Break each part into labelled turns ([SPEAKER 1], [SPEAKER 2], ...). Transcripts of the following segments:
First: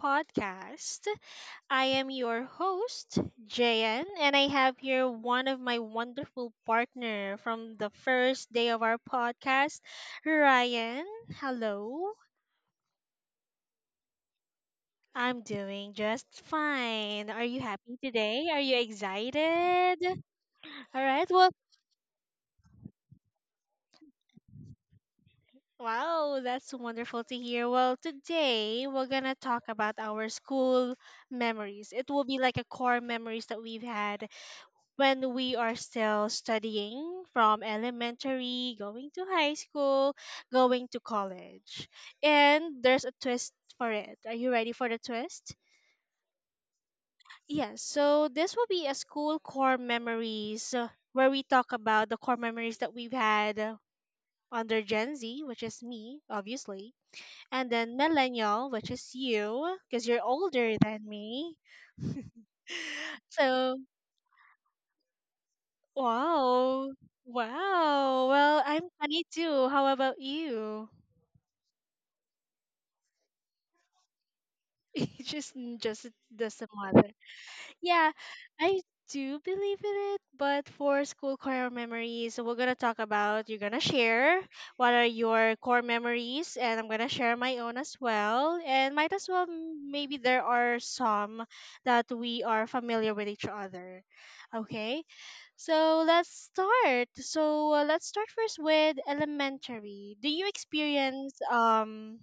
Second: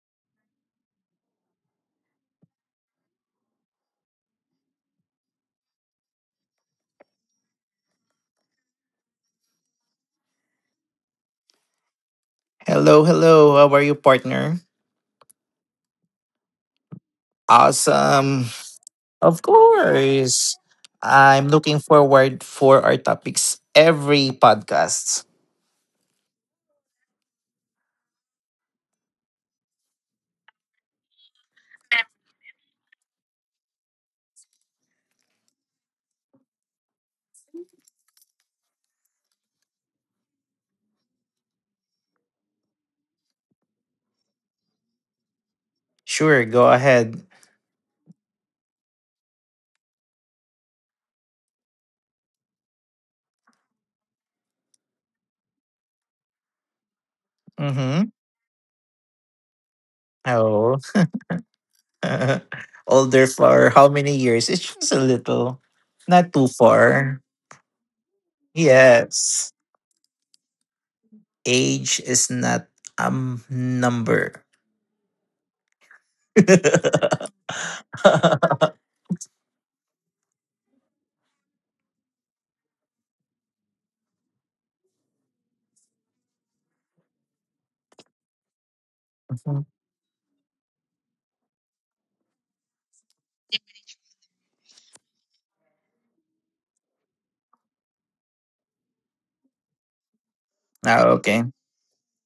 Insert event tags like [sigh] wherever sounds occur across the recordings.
[SPEAKER 1] podcast. I am your host, JN, and I have here one of my wonderful partner from the first day of our podcast, Ryan. Hello.
[SPEAKER 2] Hello, hello. How are you, partner?
[SPEAKER 1] I'm doing just fine. Are you happy
[SPEAKER 2] Awesome.
[SPEAKER 1] today? Are you
[SPEAKER 2] Of
[SPEAKER 1] excited?
[SPEAKER 2] course.
[SPEAKER 1] All right.
[SPEAKER 2] I'm
[SPEAKER 1] Well,
[SPEAKER 2] looking forward for our topics every podcast.
[SPEAKER 1] wow, that's wonderful to hear. Well, today we're gonna talk about our school memories. It will be like a core memories that we've had when we are still studying from elementary, going to high school, going to college. And there's a twist for it. Are you ready for the twist?
[SPEAKER 2] Sure, go ahead.
[SPEAKER 1] Yes, so this will be a school core memories where we talk about the core memories that we've had under Gen Z, which is me, obviously, and then
[SPEAKER 2] Mm-hmm.
[SPEAKER 1] millennial, which is you, because you're older
[SPEAKER 2] Oh.
[SPEAKER 1] than me.
[SPEAKER 2] [laughs] Older for
[SPEAKER 1] So,
[SPEAKER 2] how many years? It's just a little. Not too
[SPEAKER 1] wow,
[SPEAKER 2] far.
[SPEAKER 1] wow. Well, I'm
[SPEAKER 2] Yes.
[SPEAKER 1] 22. How about you?
[SPEAKER 2] Age is not a number.
[SPEAKER 1] [laughs] just just the same one.
[SPEAKER 2] [laughs]
[SPEAKER 1] Yeah, I do believe in it, but for school core memories, so we're gonna talk about, you're gonna share what are your core memories, and I'm gonna share my own as well. And might as well, maybe there are some that we are familiar with each other. Okay, so let's start. So let's start first with elementary. Do you
[SPEAKER 2] Ah,
[SPEAKER 1] experience
[SPEAKER 2] okay.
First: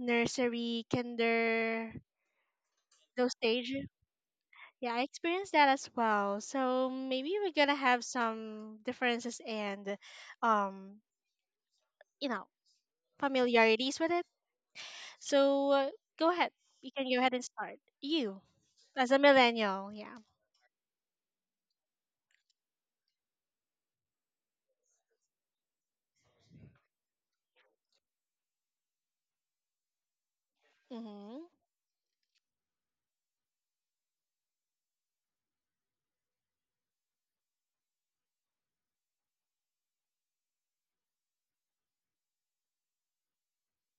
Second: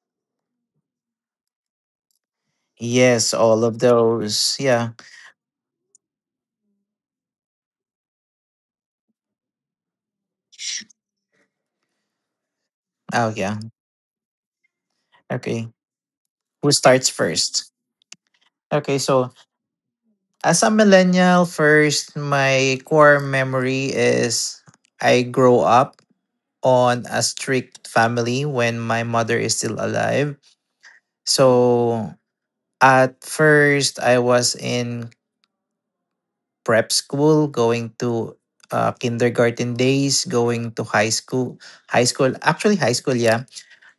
[SPEAKER 1] nursery, kinder, those
[SPEAKER 2] Yes, all
[SPEAKER 1] stage?
[SPEAKER 2] of those. Yeah.
[SPEAKER 1] Yeah, I experienced that as well. So maybe we're gonna have some differences and, um, you know,
[SPEAKER 2] Oh yeah.
[SPEAKER 1] familiarities with it.
[SPEAKER 2] Okay.
[SPEAKER 1] So go ahead.
[SPEAKER 2] Who
[SPEAKER 1] You can
[SPEAKER 2] starts
[SPEAKER 1] go ahead and
[SPEAKER 2] first?
[SPEAKER 1] start. You
[SPEAKER 2] Okay,
[SPEAKER 1] as a
[SPEAKER 2] so
[SPEAKER 1] millennial, yeah.
[SPEAKER 2] as a millennial, first, my core memory is I grow up on a strict family when my mother is still alive.
[SPEAKER 1] Mhm.
[SPEAKER 2] So at first, I was in prep school, going to kindergarten days, going to actually high school, yeah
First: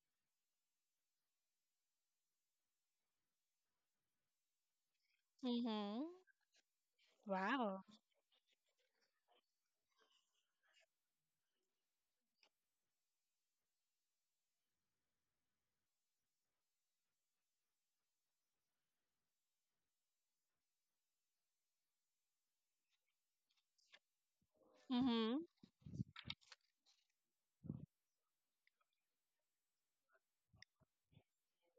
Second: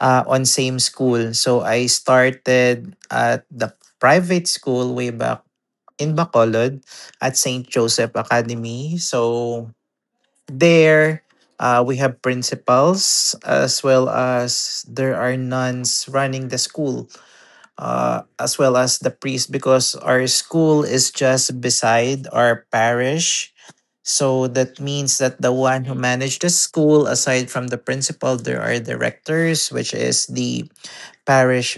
[SPEAKER 2] uh, on same school. So I started at the private school way back
[SPEAKER 1] Mhm.
[SPEAKER 2] in Bacolod at St.
[SPEAKER 1] Wow.
[SPEAKER 2] Joseph Academy. So there, we have principals as well as there are nuns running the school, as well as the priest because our school is just beside our parish. So that means that
[SPEAKER 1] Mhm.
[SPEAKER 2] the one who managed the school, aside from the principal, there are directors, which is the parish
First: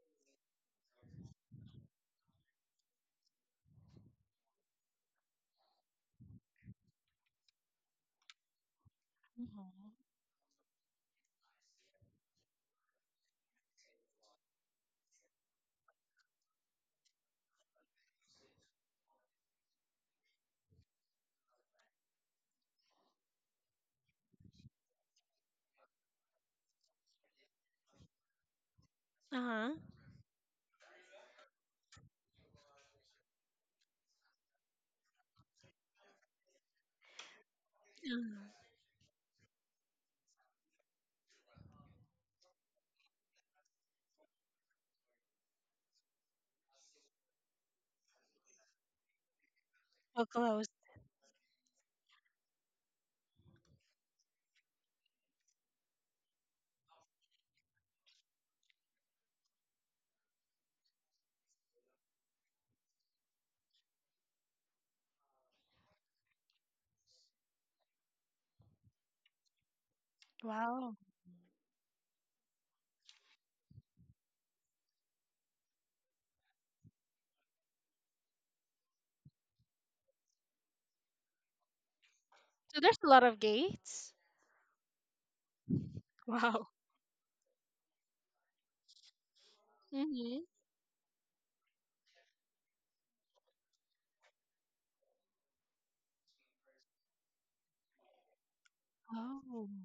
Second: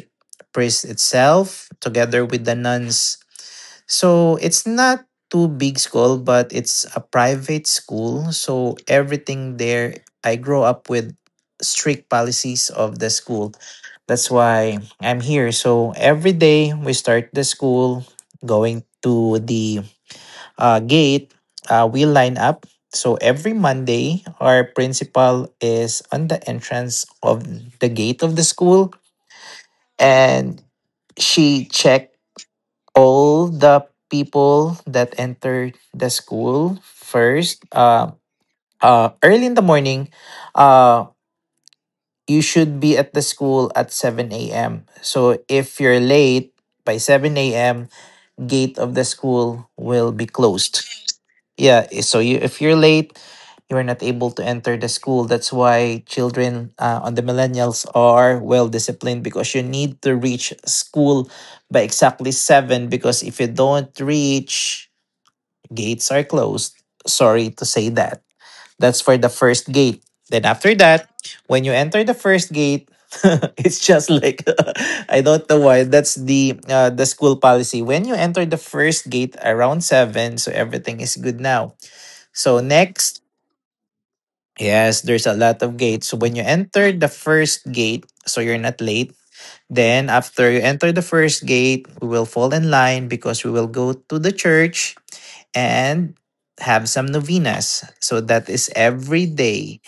[SPEAKER 2] priest itself together with the nuns. So it's not too big school, but it's a private school. So everything
[SPEAKER 1] Mhm.
[SPEAKER 2] there, I grow up with strict policies of the school. That's why I'm here. So every day we start the school, going to the gate, we line up. So every Monday, our principal is on the entrance of the gate of the school
[SPEAKER 1] Uh huh.
[SPEAKER 2] and she checked all the people that entered the school first,
[SPEAKER 1] Uh huh.
[SPEAKER 2] early in the morning. uh, you should be at the school at 7 a.m. So if you're late by 7 a.m., gate of the school will be
[SPEAKER 1] So close.
[SPEAKER 2] closed. Yeah, so you if you're late, you're not able to enter the school. That's why children, on the millennials, are well disciplined because you need to reach school by exactly 7. Because if you don't reach, gates are closed. Sorry to say that. That's for the first gate. Then after
[SPEAKER 1] Wow.
[SPEAKER 2] that, when you enter the first gate, [laughs] it's just like, [laughs] I don't know why, that's the the school policy. When you enter the first gate around 7, so everything is good now. So
[SPEAKER 1] So there's a
[SPEAKER 2] next,
[SPEAKER 1] lot of gates.
[SPEAKER 2] yes, there's a lot of gates. So
[SPEAKER 1] [laughs]
[SPEAKER 2] when you
[SPEAKER 1] Wow.
[SPEAKER 2] enter the first gate, so you're not late. Then
[SPEAKER 1] Mhm.
[SPEAKER 2] after you enter the first gate, we will fall in line because we will go to the church and have some novenas. So that is every
[SPEAKER 1] Oh.
[SPEAKER 2] day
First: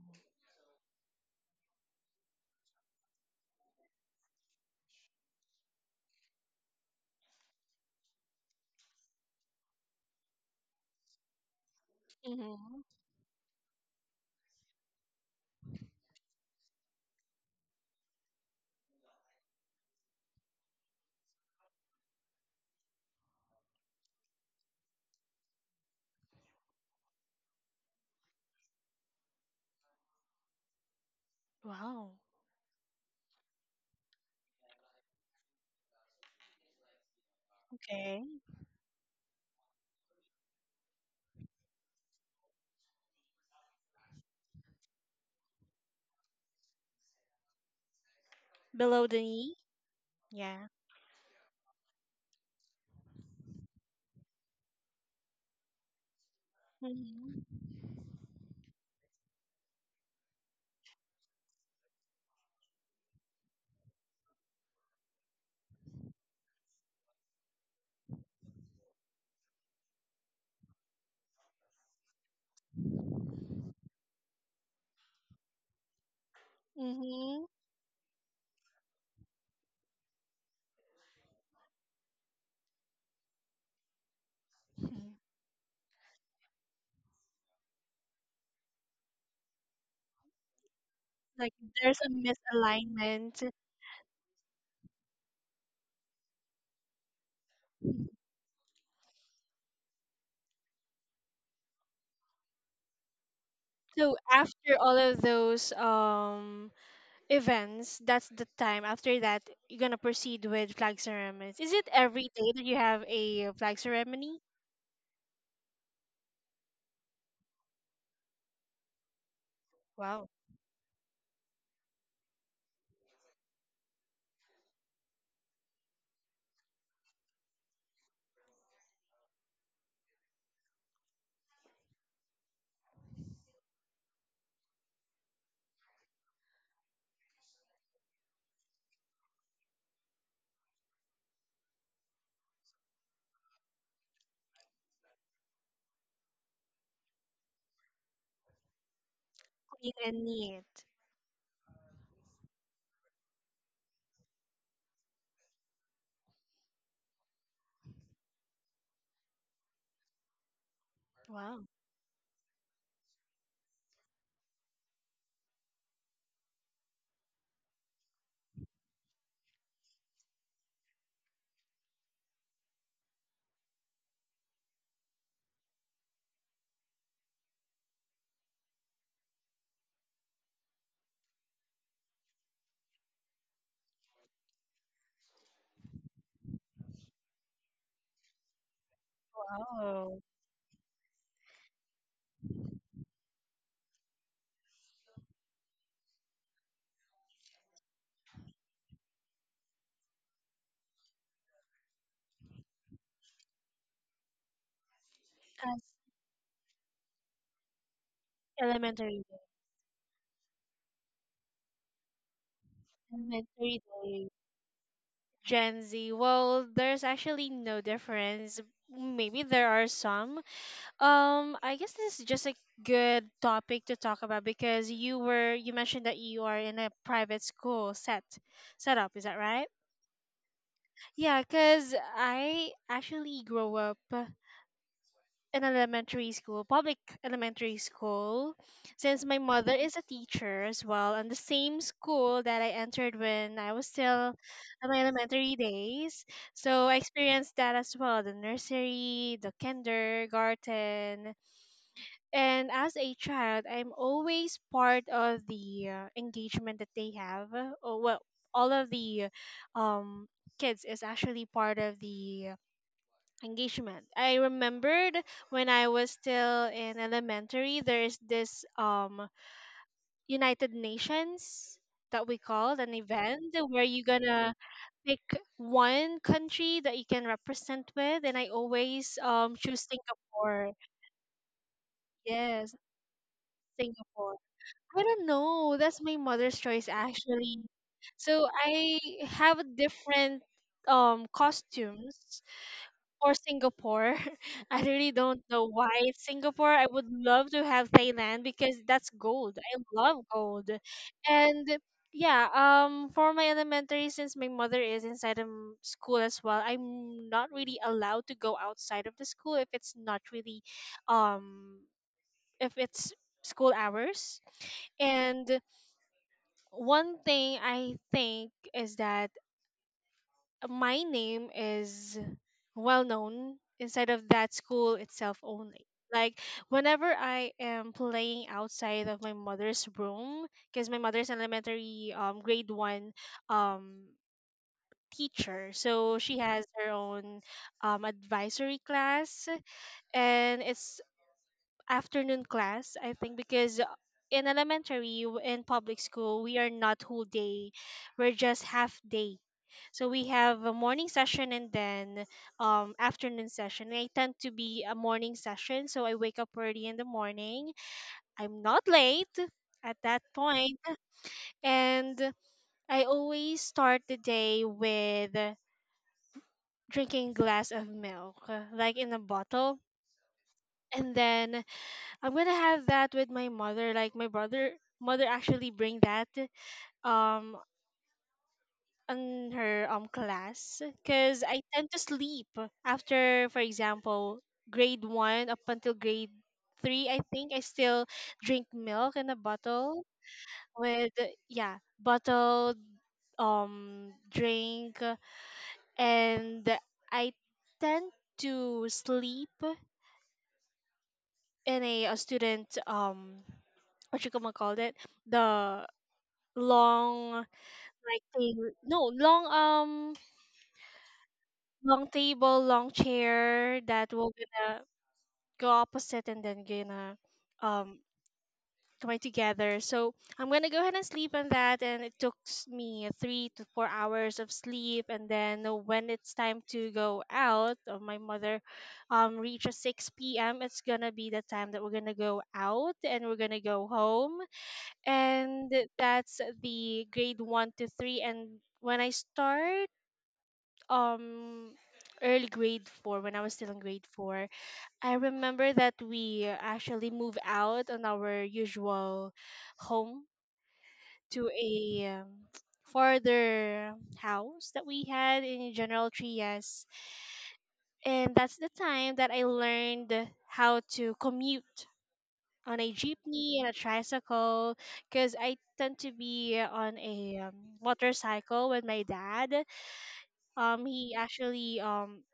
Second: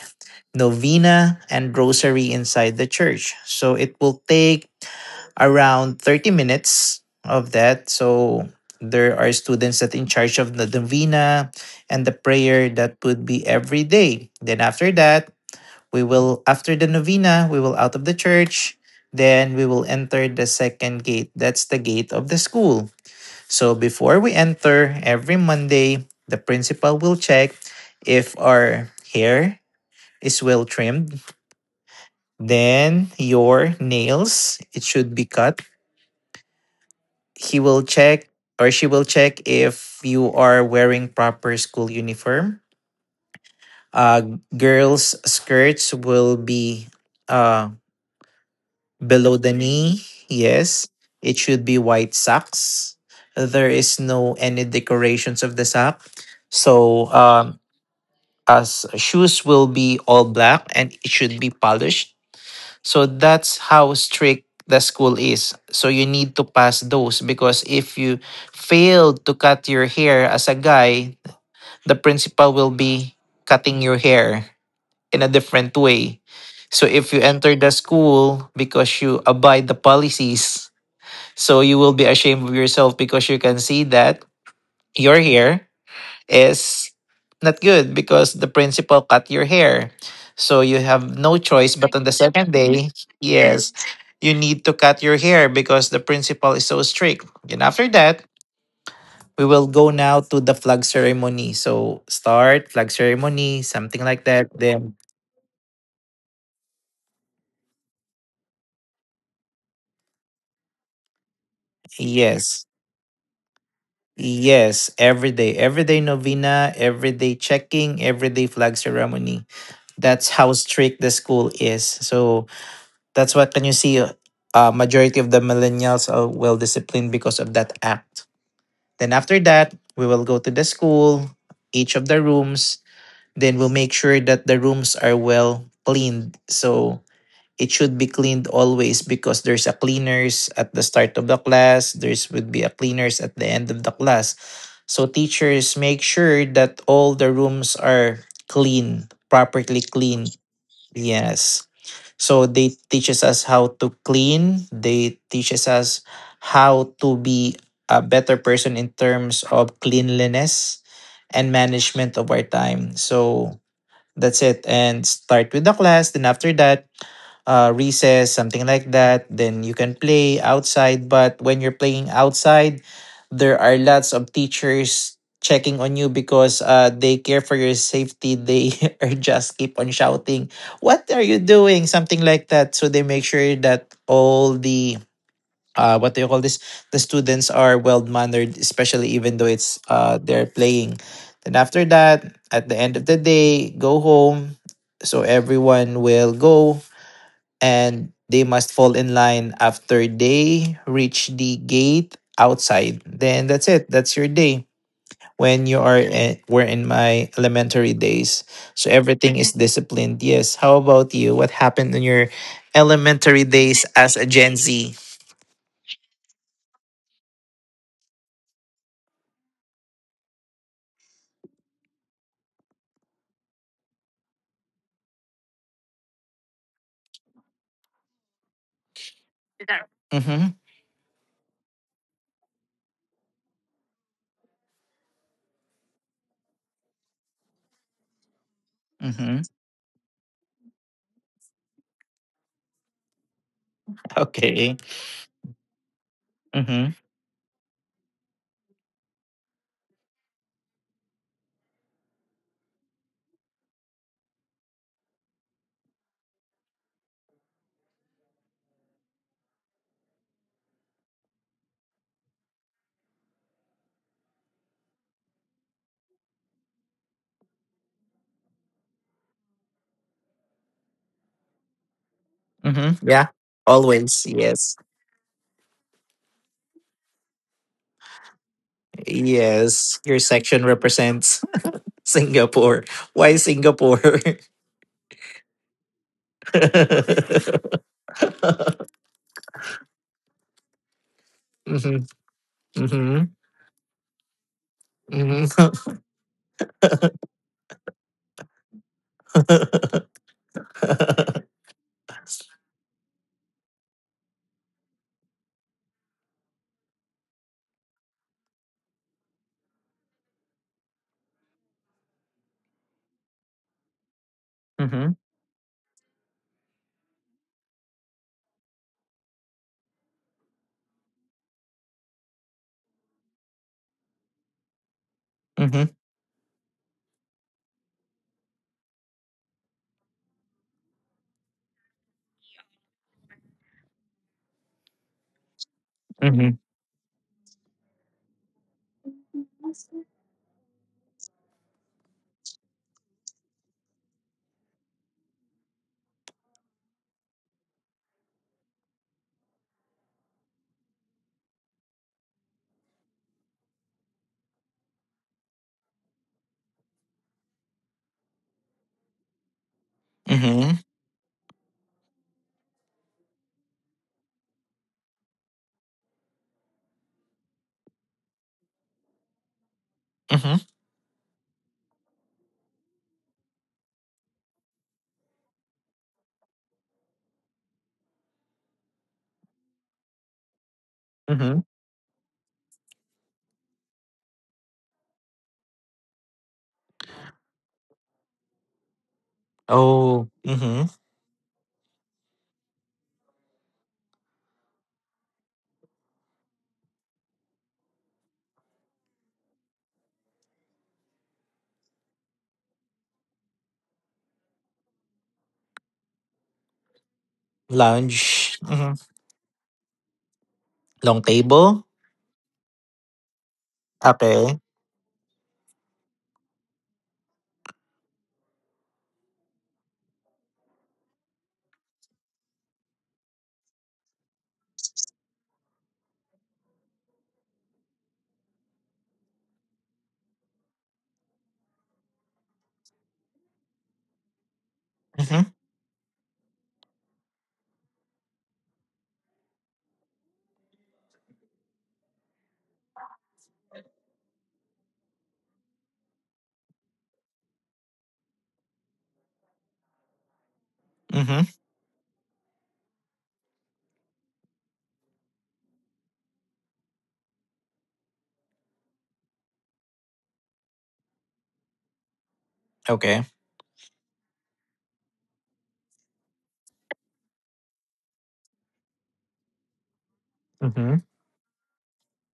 [SPEAKER 2] novena and rosary inside the church. So it will take around 30 minutes of that. So there are students that in charge of the novena and the prayer
[SPEAKER 1] Mhm.
[SPEAKER 2] that would be every day. Then after that, we will after the novena, we will out of the church. Then we will enter the second gate. That's the gate of the school. So before we enter every Monday, the principal will check if our hair is well trimmed.
[SPEAKER 1] Wow.
[SPEAKER 2] Then your nails, it should be cut. He will check,
[SPEAKER 1] Okay.
[SPEAKER 2] or she will check if you are wearing proper school uniform. Girls' skirts will be, uh,
[SPEAKER 1] Below the
[SPEAKER 2] below the
[SPEAKER 1] knee.
[SPEAKER 2] knee.
[SPEAKER 1] Yeah.
[SPEAKER 2] Yes, it should be white socks. There is no any decorations of the sock. So
[SPEAKER 1] Mhm.
[SPEAKER 2] um, as shoes will be all black and it should be polished. So that's how strict the school is. So you need to pass those because if you fail to cut your hair as a guy, the principal will be cutting your hair in a different way. So if you
[SPEAKER 1] Mm-hmm.
[SPEAKER 2] enter the school because you abide the policies, so you will be ashamed of yourself because you can see that your
[SPEAKER 1] [laughs]
[SPEAKER 2] hair is not good because the principal cut your hair. So you have no
[SPEAKER 1] Like
[SPEAKER 2] choice, but on
[SPEAKER 1] there's
[SPEAKER 2] the
[SPEAKER 1] a
[SPEAKER 2] second day,
[SPEAKER 1] misalignment.
[SPEAKER 2] yes, you need to cut your hair because the principal is so strict. And after that, we will go now to the flag ceremony. So start flag ceremony, something
[SPEAKER 1] So
[SPEAKER 2] like that.
[SPEAKER 1] after
[SPEAKER 2] Then
[SPEAKER 1] all of those events, that's the time. After that, you're gonna proceed with flag ceremonies. Is it every day
[SPEAKER 2] yes.
[SPEAKER 1] that you have a flag ceremony?
[SPEAKER 2] Yes, every day, everyday novena, everyday checking, everyday flag ceremony. That's
[SPEAKER 1] Wow,
[SPEAKER 2] how strict the school is. So that's what can you see? Majority of the millennials are well disciplined because of that act. Then after that, we will go to the school, each of the rooms. Then we'll make sure that the rooms are well cleaned. So it should be cleaned always because there's a cleaners at the start of the class. There's would be a cleaners at the end of the class. So teachers make sure that all the rooms are clean, properly
[SPEAKER 1] clean
[SPEAKER 2] clean.
[SPEAKER 1] and neat.
[SPEAKER 2] Yes. So they teaches us how to clean. They teaches us how to be a better person in terms of cleanliness and
[SPEAKER 1] Wow,
[SPEAKER 2] management of our time. So that's it. And start with the class. Then after that, recess, something like that. Then you can play outside. But when you're playing outside, there are lots of teachers checking on you because, they care for your safety. They [laughs] are just keep on shouting, "What are you doing?" Something like that. So they make sure that all the, what do you call this? The students are well mannered, especially even though it's
[SPEAKER 1] wow.
[SPEAKER 2] they're playing. Then after that, at the end of the day, go home. So everyone will go and they must fall in line after they reach the gate outside. Then that's it. That's your day. When you
[SPEAKER 1] As
[SPEAKER 2] were in my elementary days, so
[SPEAKER 1] elementary,
[SPEAKER 2] everything is [laughs] disciplined. Yes. How about you? What happened in your elementary days
[SPEAKER 1] elementary
[SPEAKER 2] as a
[SPEAKER 1] day,
[SPEAKER 2] Gen Z?
[SPEAKER 1] Gen Z. Well, there's actually no difference. Maybe there are some. I guess this is just a good topic to talk about because you mentioned that you are in a private school setup, is that right?
[SPEAKER 2] Mm-hmm.
[SPEAKER 1] Yeah, because I actually grew up in elementary school, public elementary school, since
[SPEAKER 2] Mm-hmm.
[SPEAKER 1] my mother is a teacher as well, and the same school that I entered when I was still
[SPEAKER 2] Okay.
[SPEAKER 1] in my elementary days. So
[SPEAKER 2] Mm-hmm.
[SPEAKER 1] I experienced that as well, the nursery, the kindergarten. And as a child, I'm always part of the engagement that they have. Or well, all of the um, kids is actually part of the engagement. I remembered when I was still in elementary, there is this United Nations that we called an
[SPEAKER 2] Mm-hmm. Yeah.
[SPEAKER 1] event where you're
[SPEAKER 2] Always.
[SPEAKER 1] gonna
[SPEAKER 2] Yes.
[SPEAKER 1] pick one country that you can represent with, and I always choose
[SPEAKER 2] Yes. Your
[SPEAKER 1] Singapore.
[SPEAKER 2] section represents [laughs]
[SPEAKER 1] Yes,
[SPEAKER 2] Singapore. Why Singapore? [laughs]
[SPEAKER 1] Singapore. I don't know. That's my mother's choice actually.
[SPEAKER 2] Mm-hmm.
[SPEAKER 1] So I have a different costumes for
[SPEAKER 2] Mm-hmm.
[SPEAKER 1] Singapore. [laughs] I really don't
[SPEAKER 2] Mhm.
[SPEAKER 1] know why it's Singapore. I would love to have Thailand because that's gold. I love
[SPEAKER 2] [laughs]
[SPEAKER 1] gold. And yeah, for my elementary, since my mother is inside of school as well, I'm not really allowed to go outside of the school if it's not really um if it's school hours.
[SPEAKER 2] Mhm.
[SPEAKER 1] And one thing I think is that my name is well known inside of that school itself only.
[SPEAKER 2] Mhm.
[SPEAKER 1] Like whenever I am playing outside of my mother's room, because my mother's elementary grade one um teacher, so she
[SPEAKER 2] Mhm.
[SPEAKER 1] has her own advisory class, and it's afternoon class, I think, because in elementary, in public school, we are not whole day, we're just half day. So we have a morning session and then afternoon session. I tend to be a morning session, so I wake up early in the morning. I'm not late at that
[SPEAKER 2] Mhm.
[SPEAKER 1] point, and I always start the day with drinking glass of milk, like in a bottle.
[SPEAKER 2] Mhm.
[SPEAKER 1] And then I'm gonna have that with my mother. Like mother actually bring that um on her class because
[SPEAKER 2] Mhm.
[SPEAKER 1] I
[SPEAKER 2] [laughs]
[SPEAKER 1] tend to sleep after, for example, grade one up until grade three. I think I still drink milk in a bottle
[SPEAKER 2] Oh. Mhm.
[SPEAKER 1] with yeah bottled drink, and I tend to sleep in a student what you gonna call it the long like
[SPEAKER 2] Lounge.
[SPEAKER 1] table
[SPEAKER 2] Mhm.
[SPEAKER 1] no long
[SPEAKER 2] Long table.
[SPEAKER 1] long table, long chair that will
[SPEAKER 2] Okay.
[SPEAKER 1] gonna go opposite and then gonna um join together, so I'm gonna go ahead and sleep on that, and it took me 3 to 4 hours of sleep. And then when it's time to go out, my mother reaches 6 p.m., it's gonna be the time that we're gonna go out and we're gonna go home.
[SPEAKER 2] Mhm.
[SPEAKER 1] And that's the grade one to three. And when I start um early grade four, when I was still in grade four, I remember that we actually moved out on our usual home
[SPEAKER 2] Mhm.
[SPEAKER 1] to a farther house that we had in General Trias, and that's the time that I learned how to commute on a
[SPEAKER 2] Okay.
[SPEAKER 1] jeepney and a tricycle, because I tend to be on a motorcycle with my dad.
[SPEAKER 2] Mhm.
[SPEAKER 1] He actually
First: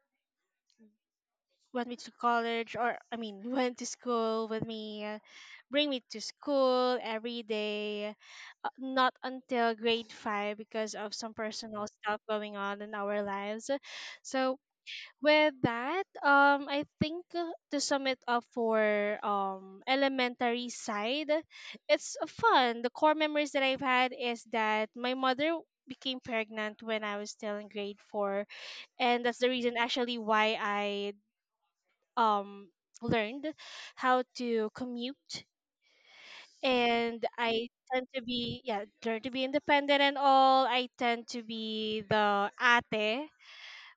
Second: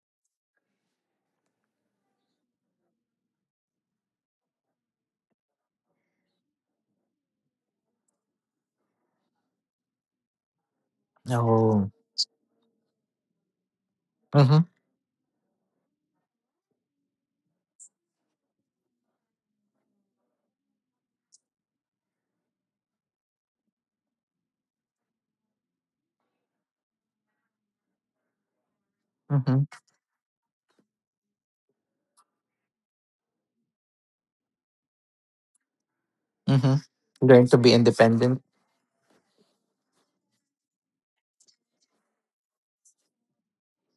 [SPEAKER 1] went me to college, or I mean [laughs] went to school with me, bring me to school every day, not until grade five because of some personal
[SPEAKER 2] Oh.
[SPEAKER 1] stuff going on in our lives. So
[SPEAKER 2] Mhm.
[SPEAKER 1] with that, I think to sum it up for elementary side, it's fun. The core memories that I've had is that my mother became pregnant when I was still in grade four, and that's the
[SPEAKER 2] Mhm.
[SPEAKER 1] reason actually why I um learned how to commute,
[SPEAKER 2] Mhm.
[SPEAKER 1] and
[SPEAKER 2] Learn to
[SPEAKER 1] I
[SPEAKER 2] be
[SPEAKER 1] tend to
[SPEAKER 2] independent.
[SPEAKER 1] be yeah learn to be independent and all. I tend to be the ate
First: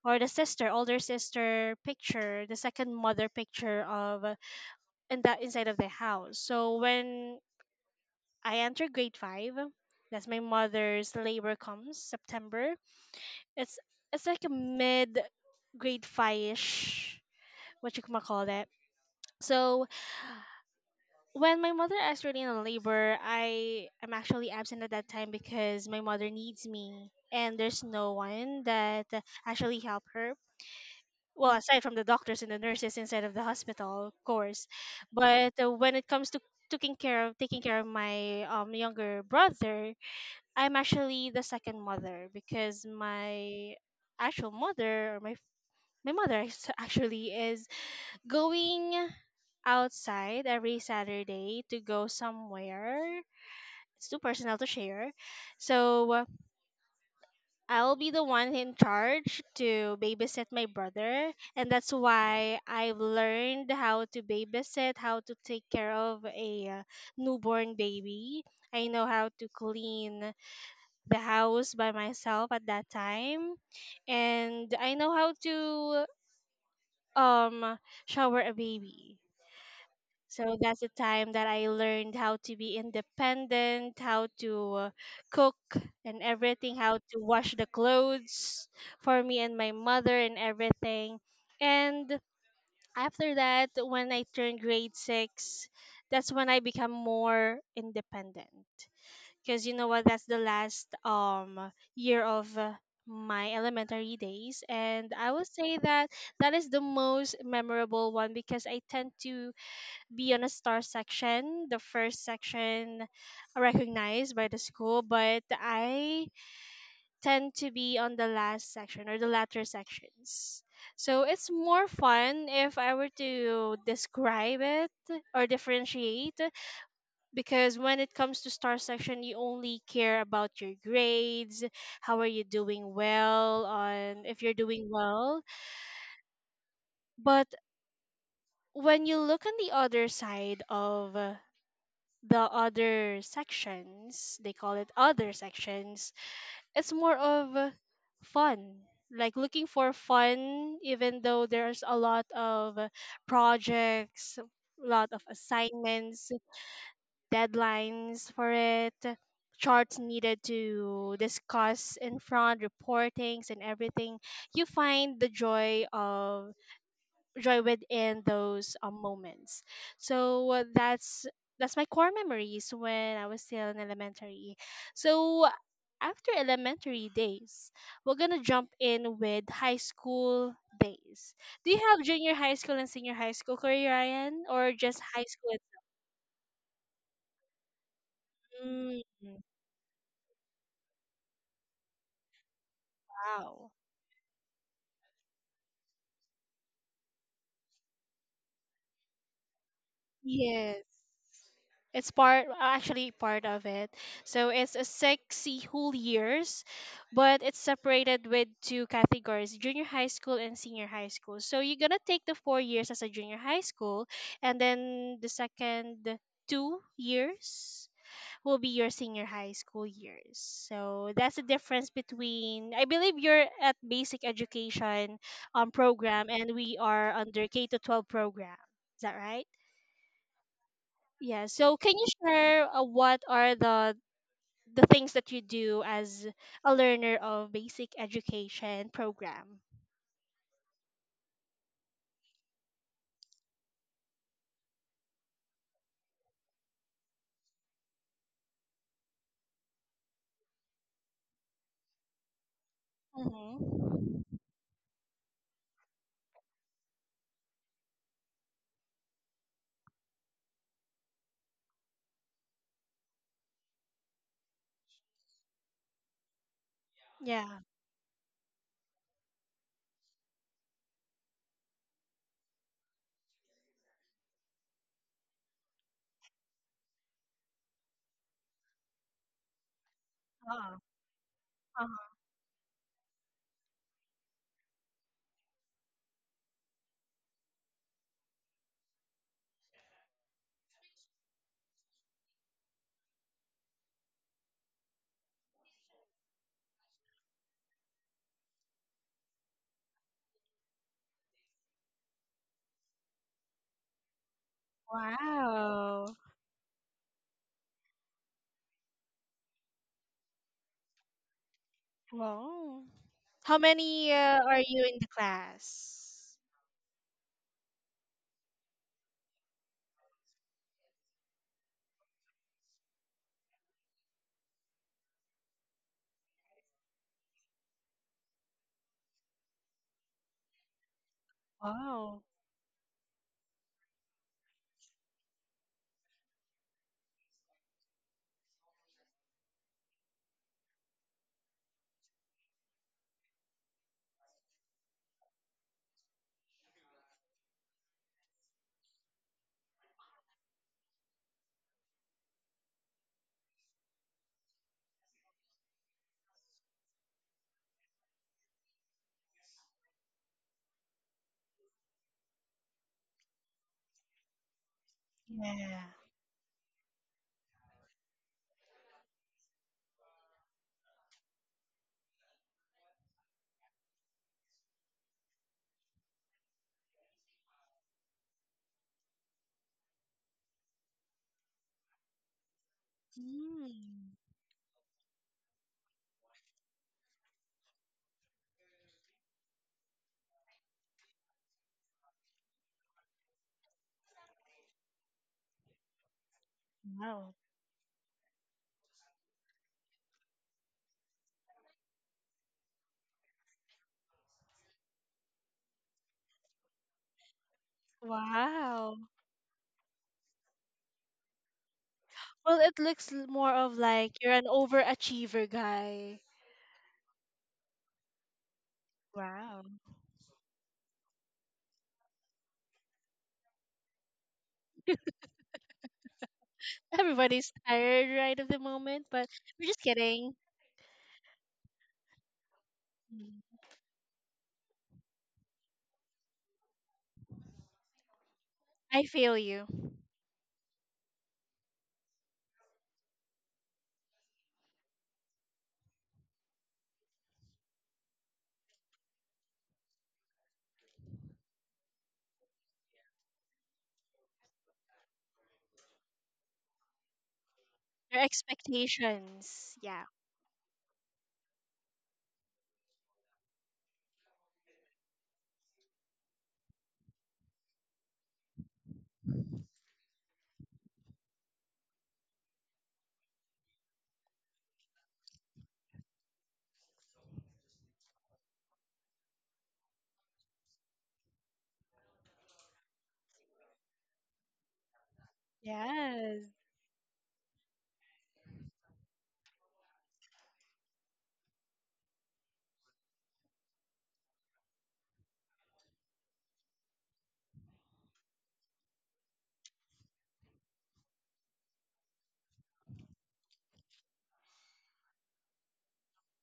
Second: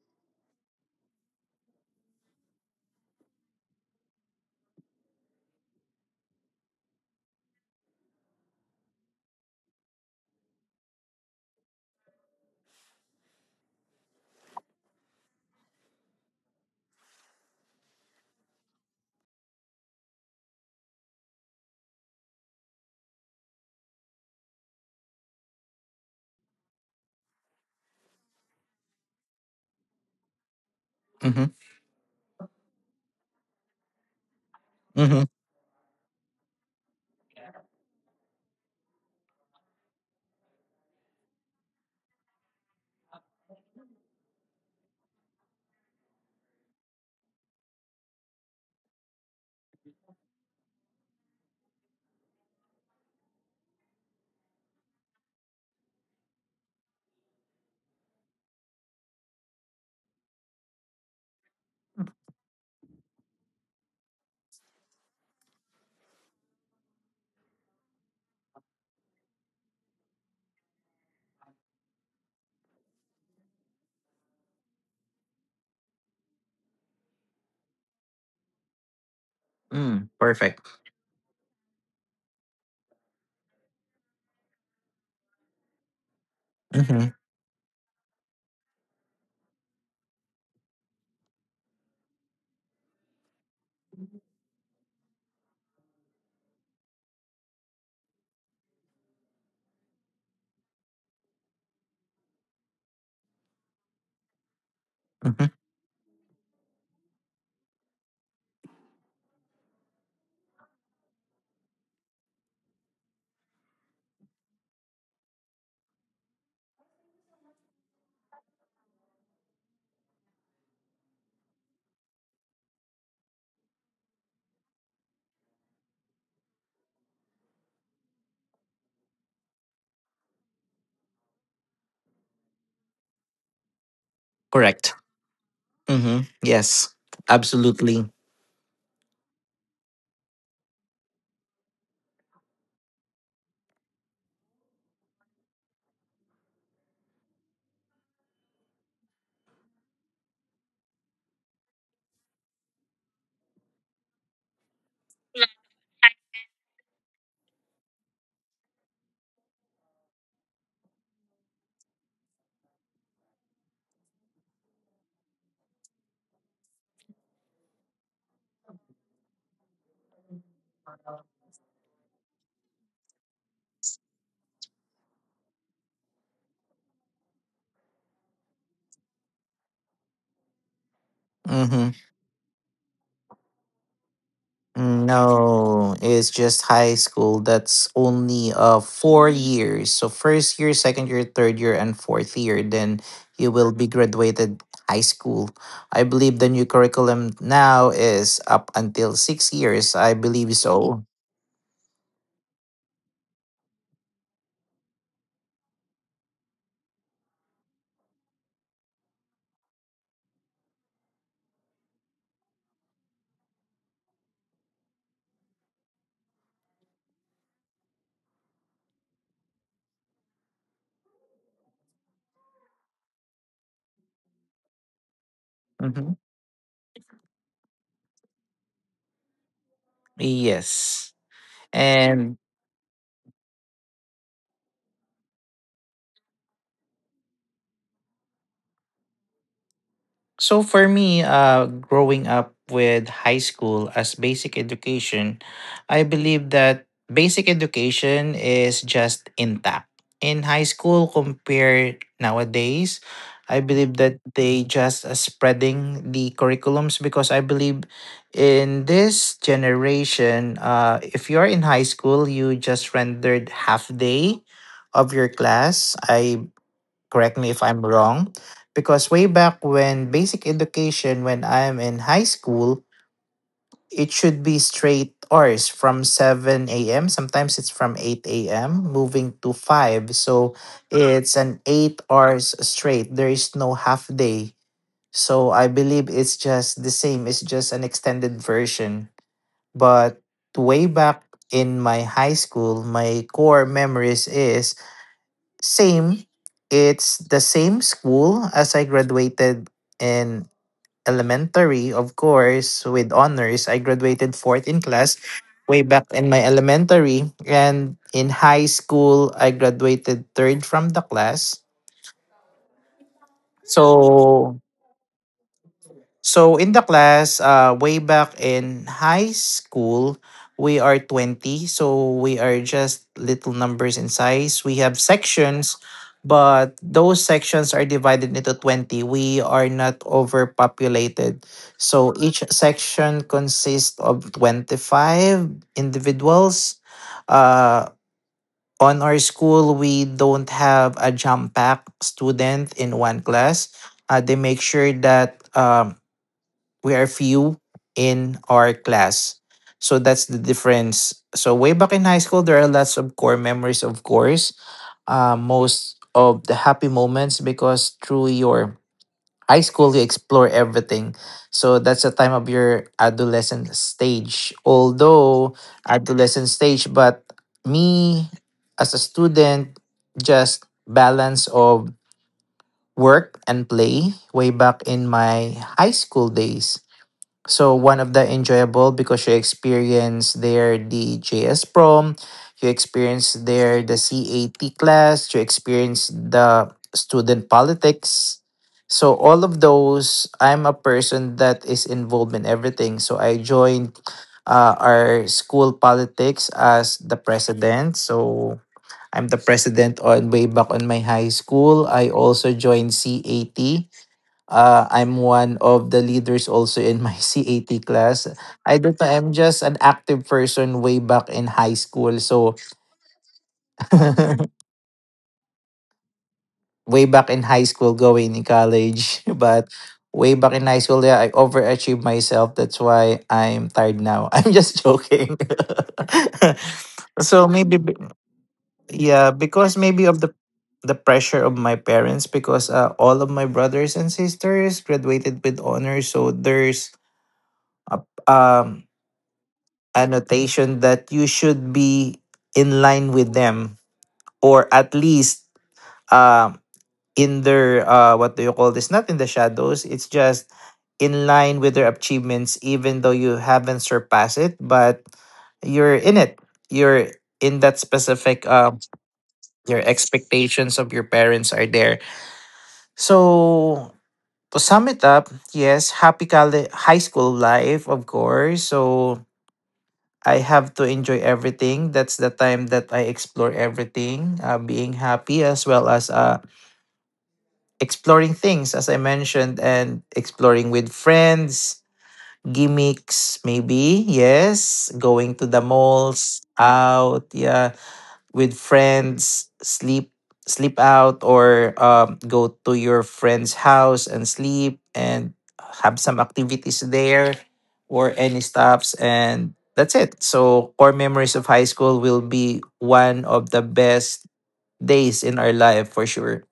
[SPEAKER 1] or the sister, older sister picture, the second mother picture of in the inside of the house. So when I enter grade five, that's my mother's labor comes September. It's it's like a mid grade five ish, what you ma call that. So when my mother is really in labor, I am actually absent at that time because my mother needs me and there's no one that actually help her
[SPEAKER 2] Mhm.
[SPEAKER 1] well aside from the doctors and the nurses inside of the hospital, of course.
[SPEAKER 2] Mhm.
[SPEAKER 1] But when it comes to taking care of my younger brother, I'm actually the second mother because my actual mother or my mother is- [laughs] actually is going outside every Saturday to go somewhere, it's too personal to share. So I'll be the one in charge to babysit my brother, and that's why I've learned how to babysit, how to take care of a newborn baby. I know how to clean the house by myself at that time, and I know how to um shower a baby.
[SPEAKER 2] Mm.
[SPEAKER 1] So
[SPEAKER 2] Perfect.
[SPEAKER 1] that's the time that I learned how to be independent, how to cook and everything, how to
[SPEAKER 2] Mhm.
[SPEAKER 1] wash the clothes for me and my mother and everything. And after that, when I turned grade six, that's when I become more independent. Because you know what? That's the last year of my elementary days, and I would
[SPEAKER 2] Mhm.
[SPEAKER 1] say that that is the most memorable one because I tend to be on a star section, the first section recognized by the school, but I tend to be on the last section or the latter sections. So it's more fun if I were to describe it or differentiate, because when it comes to star section, you only care about your grades, how are you doing well, on if you're doing
[SPEAKER 2] Correct.
[SPEAKER 1] well.
[SPEAKER 2] Mhm. Yes.
[SPEAKER 1] But
[SPEAKER 2] Absolutely.
[SPEAKER 1] when you look on the other side of the other sections, they call it other sections, it's more of fun, like looking for fun even though there's a lot of projects, a lot of assignments, deadlines for it, charts needed to discuss in front, reportings and everything, you find the joy of joy within those moments. So that's my core memories when I was still in elementary. So after elementary days, we're gonna jump in with high school days. Do you
[SPEAKER 2] Mhm.
[SPEAKER 1] have junior high school and senior high school, Corey Ryan, or just high school?
[SPEAKER 2] No, it's just high school. That's only
[SPEAKER 1] Mm,
[SPEAKER 2] 4 years. So first year, second year, third year, and fourth year. Then you
[SPEAKER 1] wow.
[SPEAKER 2] will be graduated high school. I believe the new curriculum now is up until 6 years. I believe
[SPEAKER 1] Yes.
[SPEAKER 2] so.
[SPEAKER 1] It's part, actually part of it. So it's a sexy whole years, but it's separated with two categories, junior high school and senior high school. So you're gonna take the 4 years as a junior high school, and then the second 2 years will be your senior high school years. So that's the difference between, I believe you're at basic education
[SPEAKER 2] hmm
[SPEAKER 1] program, and we are under K to 12 program. Is that right?
[SPEAKER 2] Yes.
[SPEAKER 1] Yeah. So can you
[SPEAKER 2] And
[SPEAKER 1] share what are the things that you do as a learner of basic education program?
[SPEAKER 2] so for me, growing up with high school as basic education, I believe that basic education is just intact. In high school compared nowadays, I believe that
[SPEAKER 1] Mm-hmm.
[SPEAKER 2] they just, spreading the curriculums, because I believe in this generation, if you're in high school, you just rendered half day of your class. I correct me if
[SPEAKER 1] Yeah.
[SPEAKER 2] I'm wrong, because way back when basic education, when I'm in high school, it should be straight hours from 7 a.m. Sometimes it's from 8 a.m. moving to 5. So
[SPEAKER 1] Uh-uh.
[SPEAKER 2] it's an eight
[SPEAKER 1] Uh-uh.
[SPEAKER 2] hours straight. There is no half day. So I believe it's just the same. It's just an extended version. But way back in my high school, my core memories is same. It's the same school as I graduated in elementary, of course, with honors. I graduated fourth in class way back
[SPEAKER 1] Wow.
[SPEAKER 2] in my elementary. And in high school, I graduated third from the class.
[SPEAKER 1] Wow. How many are
[SPEAKER 2] So
[SPEAKER 1] you in the class?
[SPEAKER 2] So in the class, way back in high school, we are 20. So we are just little numbers in size. We have sections, but those sections are divided into 20. We are not overpopulated. So
[SPEAKER 1] Wow.
[SPEAKER 2] each section consists of 25 individuals. Uh, on our school, we don't have a jump pack student in one class. They make sure that. We are few in our class. So that's the difference. So way back in high school, there are lots of core memories, of course. Most of the happy moments because through your high school, you explore everything. So that's the time of your adolescent stage. Although
[SPEAKER 1] Yeah.
[SPEAKER 2] adolescent stage, but me as a student, just balance of work and play way back in my high school days. So one of the enjoyable because you experience there the JS prom, you experience there the
[SPEAKER 1] Mm.
[SPEAKER 2] CAT class, you experience the student politics. So all of those, I'm a person that is involved in everything. So I joined, our school politics as the
[SPEAKER 1] Wow.
[SPEAKER 2] president. So I'm the president on way back on my high school. I also joined CAT, I'm one of the leaders also in my [laughs] CAT class. I don't know.
[SPEAKER 1] Wow.
[SPEAKER 2] I'm just an active person way back in high school. So,
[SPEAKER 1] Well, it looks more of like you're
[SPEAKER 2] [laughs]
[SPEAKER 1] an overachiever guy.
[SPEAKER 2] way back in high school, going in college. [laughs] But
[SPEAKER 1] Wow.
[SPEAKER 2] way back in high school, yeah, I overachieved myself. That's why I'm tired now. [laughs] I'm just joking. [laughs] So
[SPEAKER 1] Everybody's
[SPEAKER 2] maybe,
[SPEAKER 1] tired right of the moment,
[SPEAKER 2] yeah,
[SPEAKER 1] but
[SPEAKER 2] because
[SPEAKER 1] we're just
[SPEAKER 2] maybe of the
[SPEAKER 1] kidding.
[SPEAKER 2] the pressure of my parents, because, all of my
[SPEAKER 1] Mm.
[SPEAKER 2] brothers and sisters graduated with honors, so there's a,
[SPEAKER 1] I feel you.
[SPEAKER 2] annotation that you should be in line with them, or at least, uh, in their, what do you call this, not in the shadows, it's just in line with their achievements even though you haven't surpassed it, but you're in it, you're in that
[SPEAKER 1] Your
[SPEAKER 2] specific,
[SPEAKER 1] expectations.
[SPEAKER 2] your
[SPEAKER 1] Yeah.
[SPEAKER 2] expectations of your parents are there. So to sum it up, yes, happy college, high school life of course. So I have to enjoy everything. That's the time that I explore everything, being happy as well as, exploring things, as I mentioned, and exploring with friends, gimmicks, maybe. Yes, going to the malls,
[SPEAKER 1] Yes.
[SPEAKER 2] out. Yeah, with friends, sleep out or, go to your friend's house and sleep and have some activities there or any stops and that's it. So core memories of high school will be one of the best days in our life for sure.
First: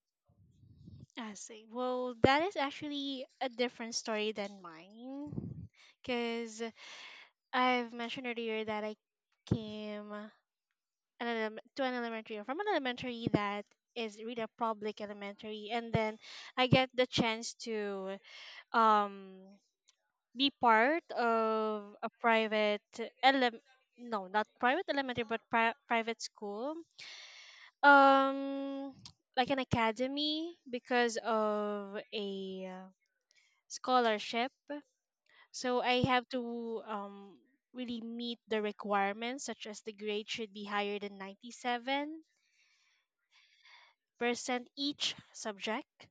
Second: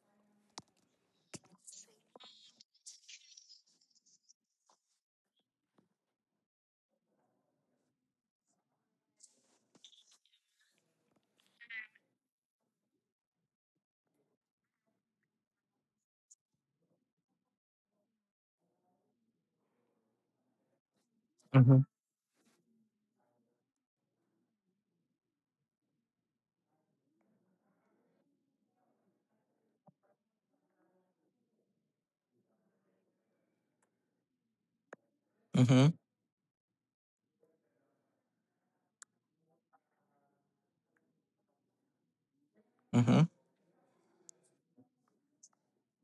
[SPEAKER 1] I see. Well, that is actually a different story than mine. Because I've mentioned earlier that I came an elem- to an elementary, from an elementary that is really a public elementary. And then I get the chance to um be part
[SPEAKER 2] Mm-hmm.
[SPEAKER 1] of a private ele- no, not private elementary, but private school, um like an academy, because of a scholarship. So
[SPEAKER 2] Mm-hmm.
[SPEAKER 1] I have to really meet the requirements, such as the grade should be higher than 97
[SPEAKER 2] Mm-hmm.
[SPEAKER 1] percent each subject.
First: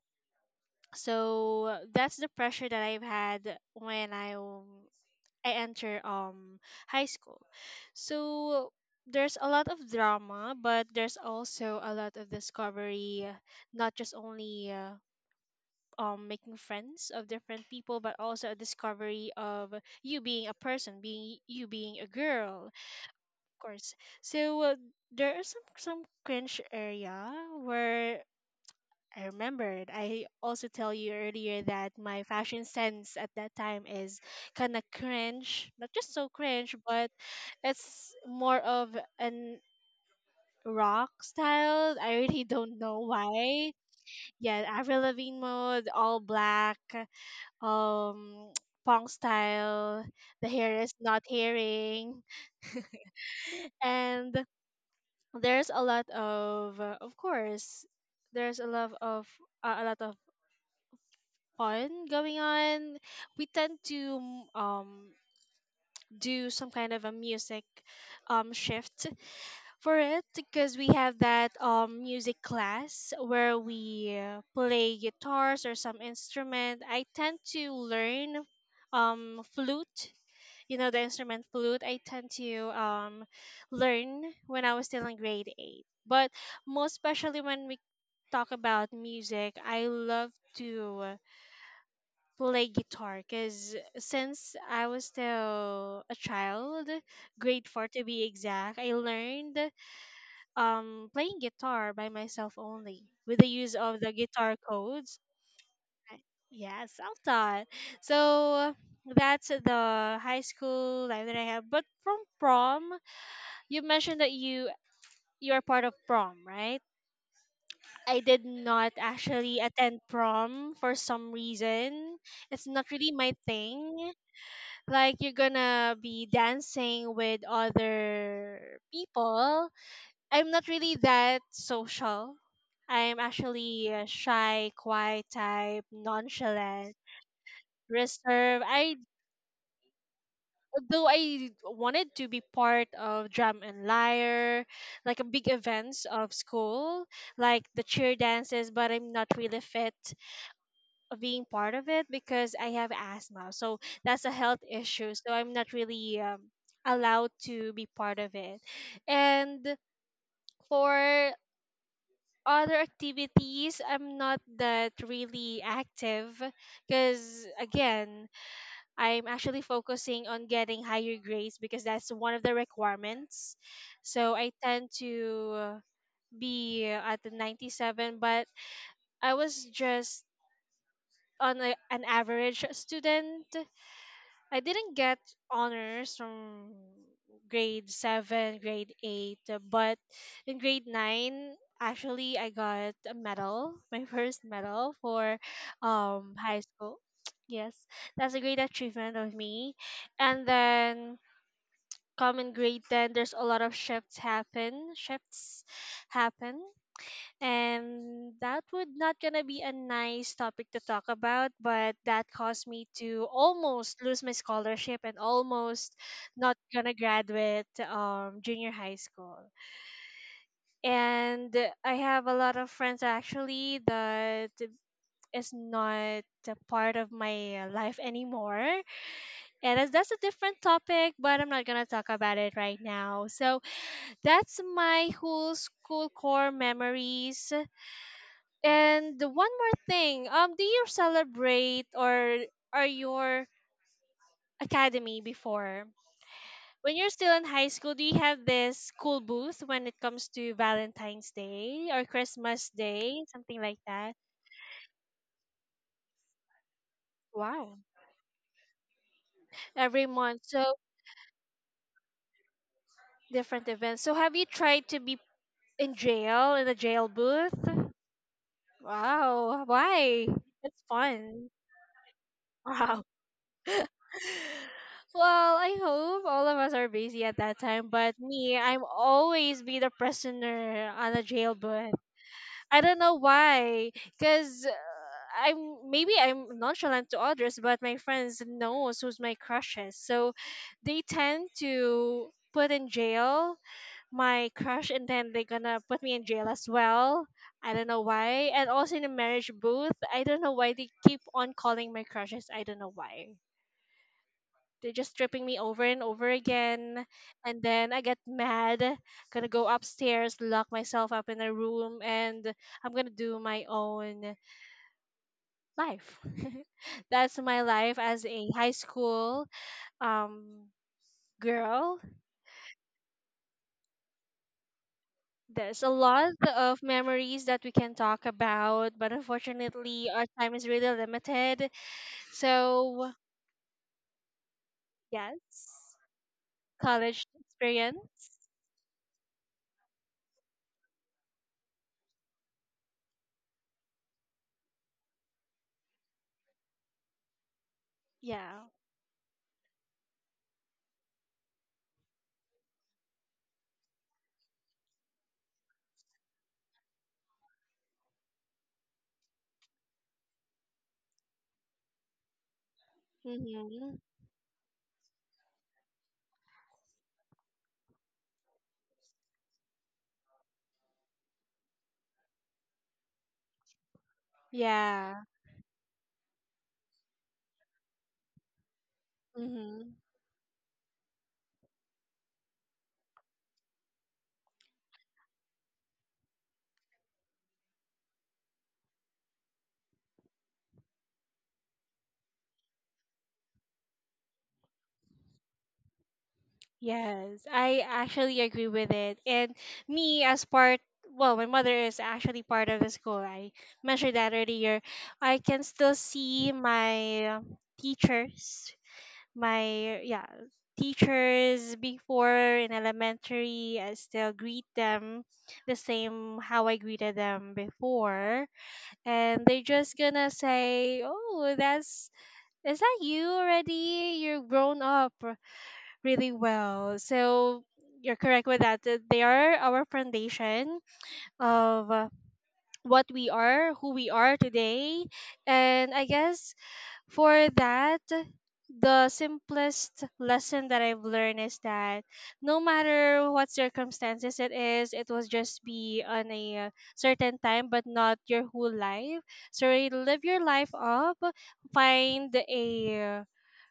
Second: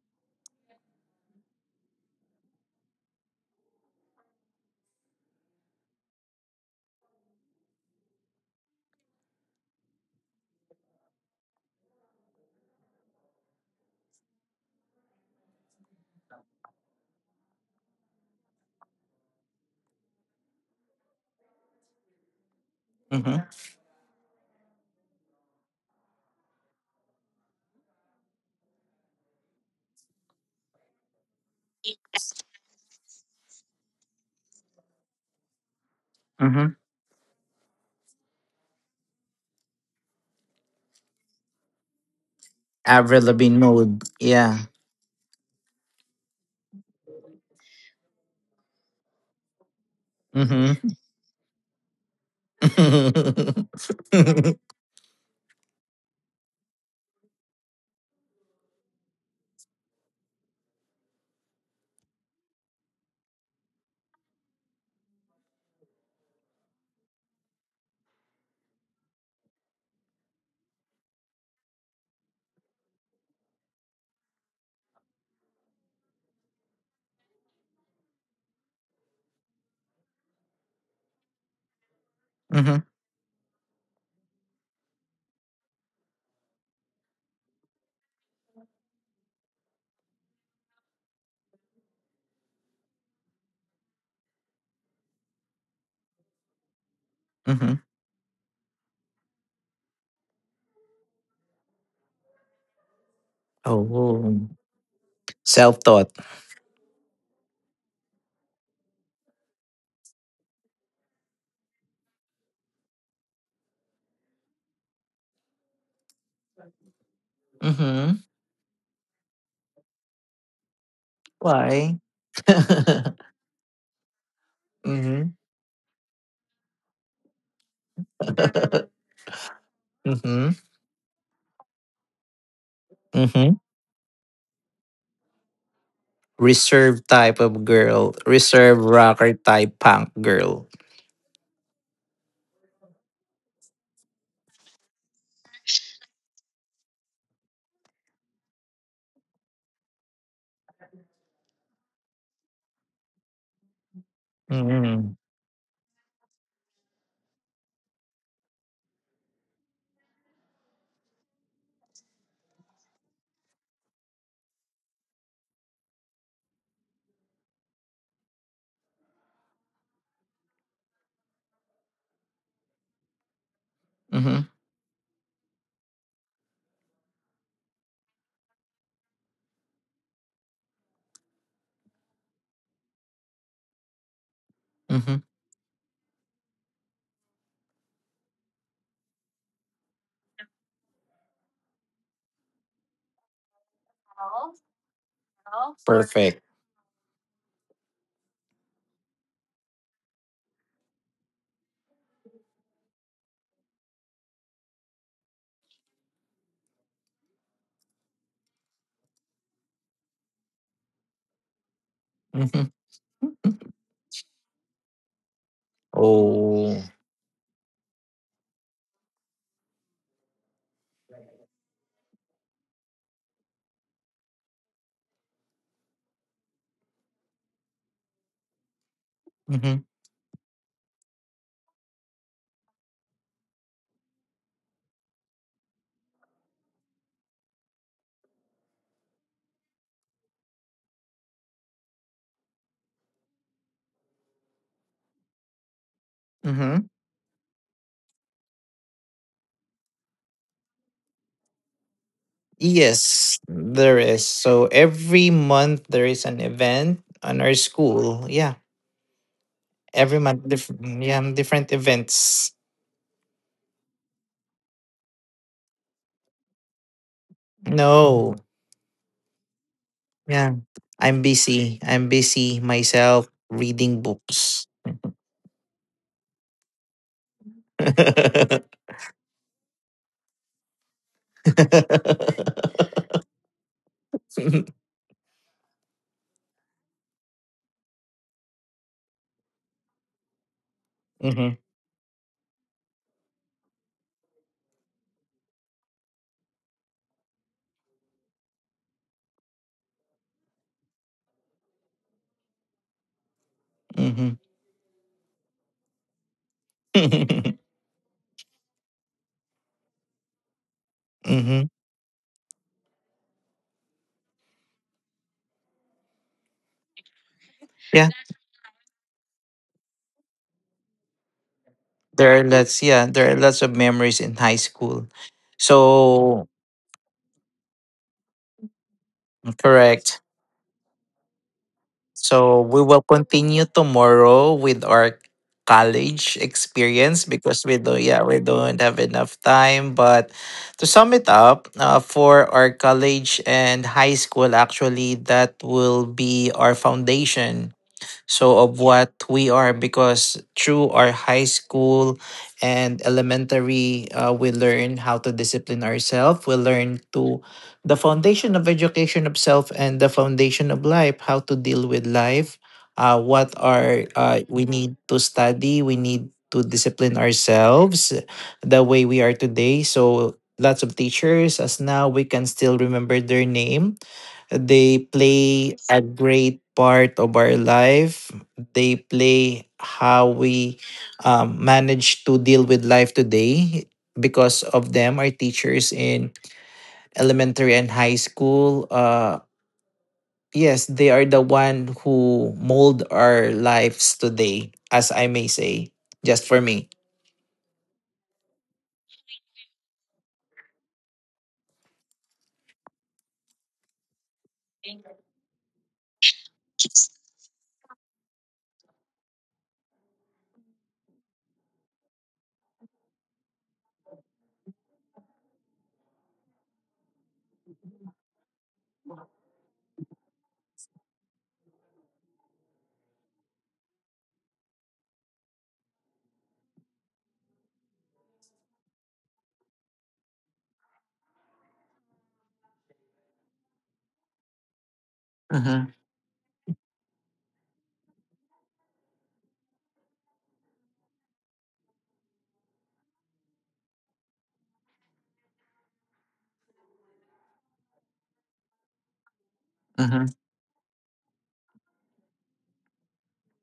[SPEAKER 1] So that's the pressure that I've had when I enter high school. So there's a lot of drama, but there's also a lot of discovery, not just only making friends of different people, but also a discovery of you being a person, being a girl, of
[SPEAKER 2] Mm-hmm.
[SPEAKER 1] course. So there are some cringe area where I remembered. I also tell you earlier that my fashion sense at that time is kind of cringe, not just so cringe,
[SPEAKER 2] Mm-hmm.
[SPEAKER 1] but it's more of an rock style. I really don't know
[SPEAKER 2] Avril Lavigne
[SPEAKER 1] why.
[SPEAKER 2] mode.
[SPEAKER 1] Yeah,
[SPEAKER 2] Yeah.
[SPEAKER 1] Avril Lavigne mode, all black, um, [tsk] punk style. The
[SPEAKER 2] Mm-hmm.
[SPEAKER 1] hair is not hairing,
[SPEAKER 2] [laughs]
[SPEAKER 1] and
[SPEAKER 2] Mm-hmm.
[SPEAKER 1] there's a lot of course, there's a lot of a a lot of fun going on. We tend to do some kind of a music shift for it, because we have that music class where we play guitars or some instrument. I tend to learn flute. You know the instrument flute. I tend to learn when I was still in grade 8. But most especially when we talk about music, I love to play guitar because since I was still a child, grade
[SPEAKER 2] Mm-hmm.
[SPEAKER 1] four to be exact, I learned playing guitar by myself only with the use of the
[SPEAKER 2] Oh.
[SPEAKER 1] guitar codes.
[SPEAKER 2] Self-taught.
[SPEAKER 1] I- Yeah, self taught. So that's the high school life that I have. But from prom, you mentioned that you are part of prom, right?
[SPEAKER 2] Mm-hmm.
[SPEAKER 1] I did not actually attend prom for some
[SPEAKER 2] Why?
[SPEAKER 1] reason. It's not really
[SPEAKER 2] [laughs]
[SPEAKER 1] my thing. Like you're
[SPEAKER 2] Mhm.
[SPEAKER 1] gonna be dancing with
[SPEAKER 2] [laughs]
[SPEAKER 1] other people. I'm
[SPEAKER 2] Mhm.
[SPEAKER 1] not really that social. I'm
[SPEAKER 2] Mhm.
[SPEAKER 1] actually a shy, quiet type, nonchalant,
[SPEAKER 2] Reserved [laughs] type of girl,
[SPEAKER 1] reserved.
[SPEAKER 2] reserved
[SPEAKER 1] I
[SPEAKER 2] rocker type punk girl.
[SPEAKER 1] though I wanted to be part of Drum and Lyre, like a big events of school, like the cheer dances, but I'm not really fit being part of it because I have asthma. So that's a health issue.
[SPEAKER 2] Mhm.
[SPEAKER 1] So I'm not really allowed to be part of it. And for other activities, I'm not that really active because, again, I'm actually focusing on getting higher grades because that's one of the requirements. So I
[SPEAKER 2] Mhm.
[SPEAKER 1] tend to be at the 97, but I was just on an average student. I didn't get
[SPEAKER 2] Mhm.
[SPEAKER 1] honors from grade 7, grade 8, but in grade 9, actually I got a medal, [laughs] my first medal for
[SPEAKER 2] Perfect.
[SPEAKER 1] high school. [tsk] Yes, that's a great achievement of me. And then come in grade 10, there's a lot of shifts happen, shifts happen, and that would not gonna be a nice topic to talk about, but that caused
[SPEAKER 2] Mhm.
[SPEAKER 1] me to almost lose my scholarship and almost not
[SPEAKER 2] Oh.
[SPEAKER 1] gonna graduate junior high school. And I have a lot of friends actually that is not a part of my life anymore. And
[SPEAKER 2] Mhm.
[SPEAKER 1] that's a different topic, but I'm not gonna talk about it right now. So that's my whole school core memories. And the one more thing, do you celebrate or are your academy before?
[SPEAKER 2] Mhm.
[SPEAKER 1] When you're still in high school, do you have this school booth when it comes to Valentine's Day or Christmas Day,
[SPEAKER 2] Yes,
[SPEAKER 1] something like
[SPEAKER 2] there
[SPEAKER 1] that?
[SPEAKER 2] is. So every month there is an event on our
[SPEAKER 1] Wow.
[SPEAKER 2] school. Yeah.
[SPEAKER 1] Every
[SPEAKER 2] Every
[SPEAKER 1] month,
[SPEAKER 2] month
[SPEAKER 1] so
[SPEAKER 2] different, yeah, different events.
[SPEAKER 1] different events. So have you tried to be in the jail booth?
[SPEAKER 2] No.
[SPEAKER 1] Wow. Why?
[SPEAKER 2] Yeah.
[SPEAKER 1] It's
[SPEAKER 2] I'm
[SPEAKER 1] fun. [laughs]
[SPEAKER 2] busy. I'm busy
[SPEAKER 1] Wow.
[SPEAKER 2] myself reading books.
[SPEAKER 1] Well, I hope all of us are busy at that time, but me, I'm
[SPEAKER 2] [laughs]
[SPEAKER 1] always be the prisoner on a jail bus. I don't know why, cause I'm maybe I'm nonchalant to others, but my friends knows who's my crushes, so they tend
[SPEAKER 2] Mhm,
[SPEAKER 1] to put in jail my crush, and then they're gonna put me in jail as well. I don't know why, and also in the marriage booth, I don't know why they keep on calling my crushes. I don't know why.
[SPEAKER 2] mhm,
[SPEAKER 1] They're just tripping me over and over again. And then I get mad, gonna go upstairs, lock myself up in a
[SPEAKER 2] mhm.
[SPEAKER 1] room, and I'm gonna do my own life. [laughs] That's my
[SPEAKER 2] [laughs]
[SPEAKER 1] life as
[SPEAKER 2] Yeah,
[SPEAKER 1] a high school um, girl.
[SPEAKER 2] there are lots. Yeah, there are lots of memories in high school.
[SPEAKER 1] There's a lot
[SPEAKER 2] So
[SPEAKER 1] of memories that we can talk about, but unfortunately, our
[SPEAKER 2] correct.
[SPEAKER 1] time is really limited.
[SPEAKER 2] So we
[SPEAKER 1] So,
[SPEAKER 2] will continue tomorrow with our
[SPEAKER 1] yes,
[SPEAKER 2] college
[SPEAKER 1] college
[SPEAKER 2] experience because we do. Yeah, we
[SPEAKER 1] experience.
[SPEAKER 2] don't have enough time. But to sum it up, for our college and high school, actually, that will be our foundation so
[SPEAKER 1] Yeah.
[SPEAKER 2] of what we are, because through our high school and elementary, we learn how to discipline ourselves, we learn to the foundation of education of self and the foundation of life, how to deal with life, what
[SPEAKER 1] Mm-hmm.
[SPEAKER 2] are, we need to study, we need to discipline ourselves the way we are today. So lots of teachers, as now we can still remember their name,
[SPEAKER 1] Yeah.
[SPEAKER 2] they play a great part of our life. They play
[SPEAKER 1] Mm-hmm.
[SPEAKER 2] how we, manage to deal with life today. Because of them, our teachers in elementary and high school, yes, they are the one who mold our lives today, as I may say, just for me.
[SPEAKER 1] Yes, I actually agree with it. And me, as part, well, my mother is actually part of the school. I mentioned that earlier. I can still see my teachers, my, yeah, teachers before in elementary. I still greet them the same how I greeted them before. And they're just gonna say, oh, that's, is that you already? You're grown up really well. So you're correct with that. They are our foundation of what we are, who we are today. And
[SPEAKER 2] Mm-hmm,
[SPEAKER 1] I guess for that, the simplest lesson that I've learned is that no matter what circumstances it is, it will just be on a certain time, but not your whole life. So really live your
[SPEAKER 2] mm-hmm,
[SPEAKER 1] life up, find a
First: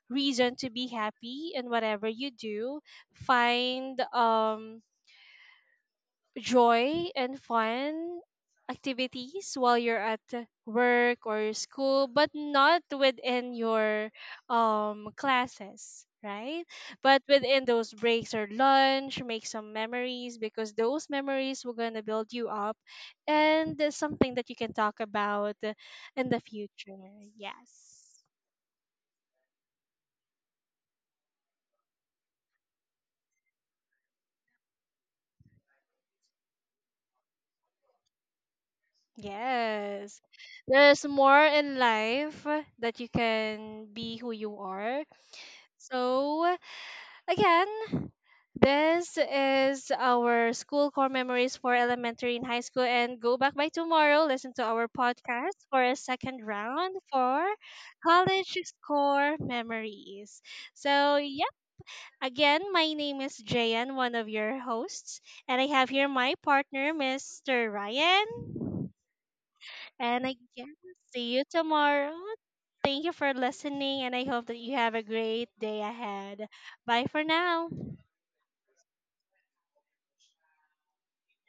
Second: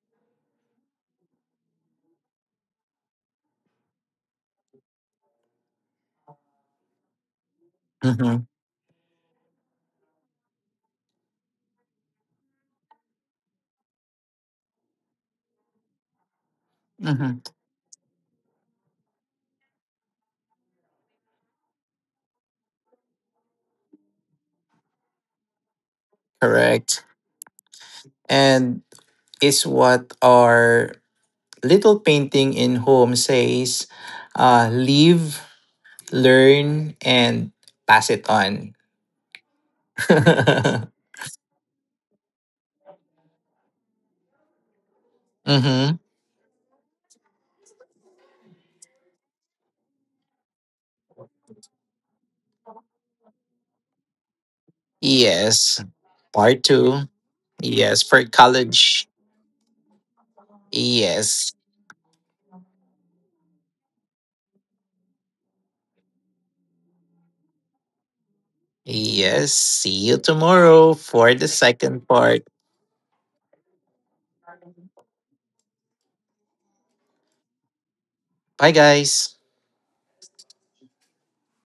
[SPEAKER 1] reason to be happy in whatever you do. Find joy and fun
[SPEAKER 2] mm-hmm,
[SPEAKER 1] activities while you're at work or school, but not within your classes. Right, but
[SPEAKER 2] mm-hmm.
[SPEAKER 1] within those breaks or lunch, make some memories because those memories will gonna build you up, and there's something that you can talk about in the future.
[SPEAKER 2] Correct.
[SPEAKER 1] Yes.
[SPEAKER 2] And is what our little painting in home says, live, learn, and pass it on. [laughs]
[SPEAKER 1] Yes.
[SPEAKER 2] Mm-hmm.
[SPEAKER 1] There's more in life that you can be who you are. So, again, this is our school core memories for elementary and high school. And go back by tomorrow, listen to our podcast
[SPEAKER 2] Yes.
[SPEAKER 1] for a second
[SPEAKER 2] Part two.
[SPEAKER 1] round for
[SPEAKER 2] Yes. For
[SPEAKER 1] college
[SPEAKER 2] college.
[SPEAKER 1] core memories. So,
[SPEAKER 2] Yes.
[SPEAKER 1] yeah, again, my name is Jayan, one of your hosts. And I have here my partner, Mr. Ryan.
[SPEAKER 2] Yes. See you
[SPEAKER 1] And I guess
[SPEAKER 2] tomorrow for
[SPEAKER 1] see
[SPEAKER 2] the
[SPEAKER 1] you
[SPEAKER 2] second
[SPEAKER 1] tomorrow.
[SPEAKER 2] part.
[SPEAKER 1] Thank you for listening, and I hope that you have a great day ahead. Bye for now.
[SPEAKER 2] Bye, guys.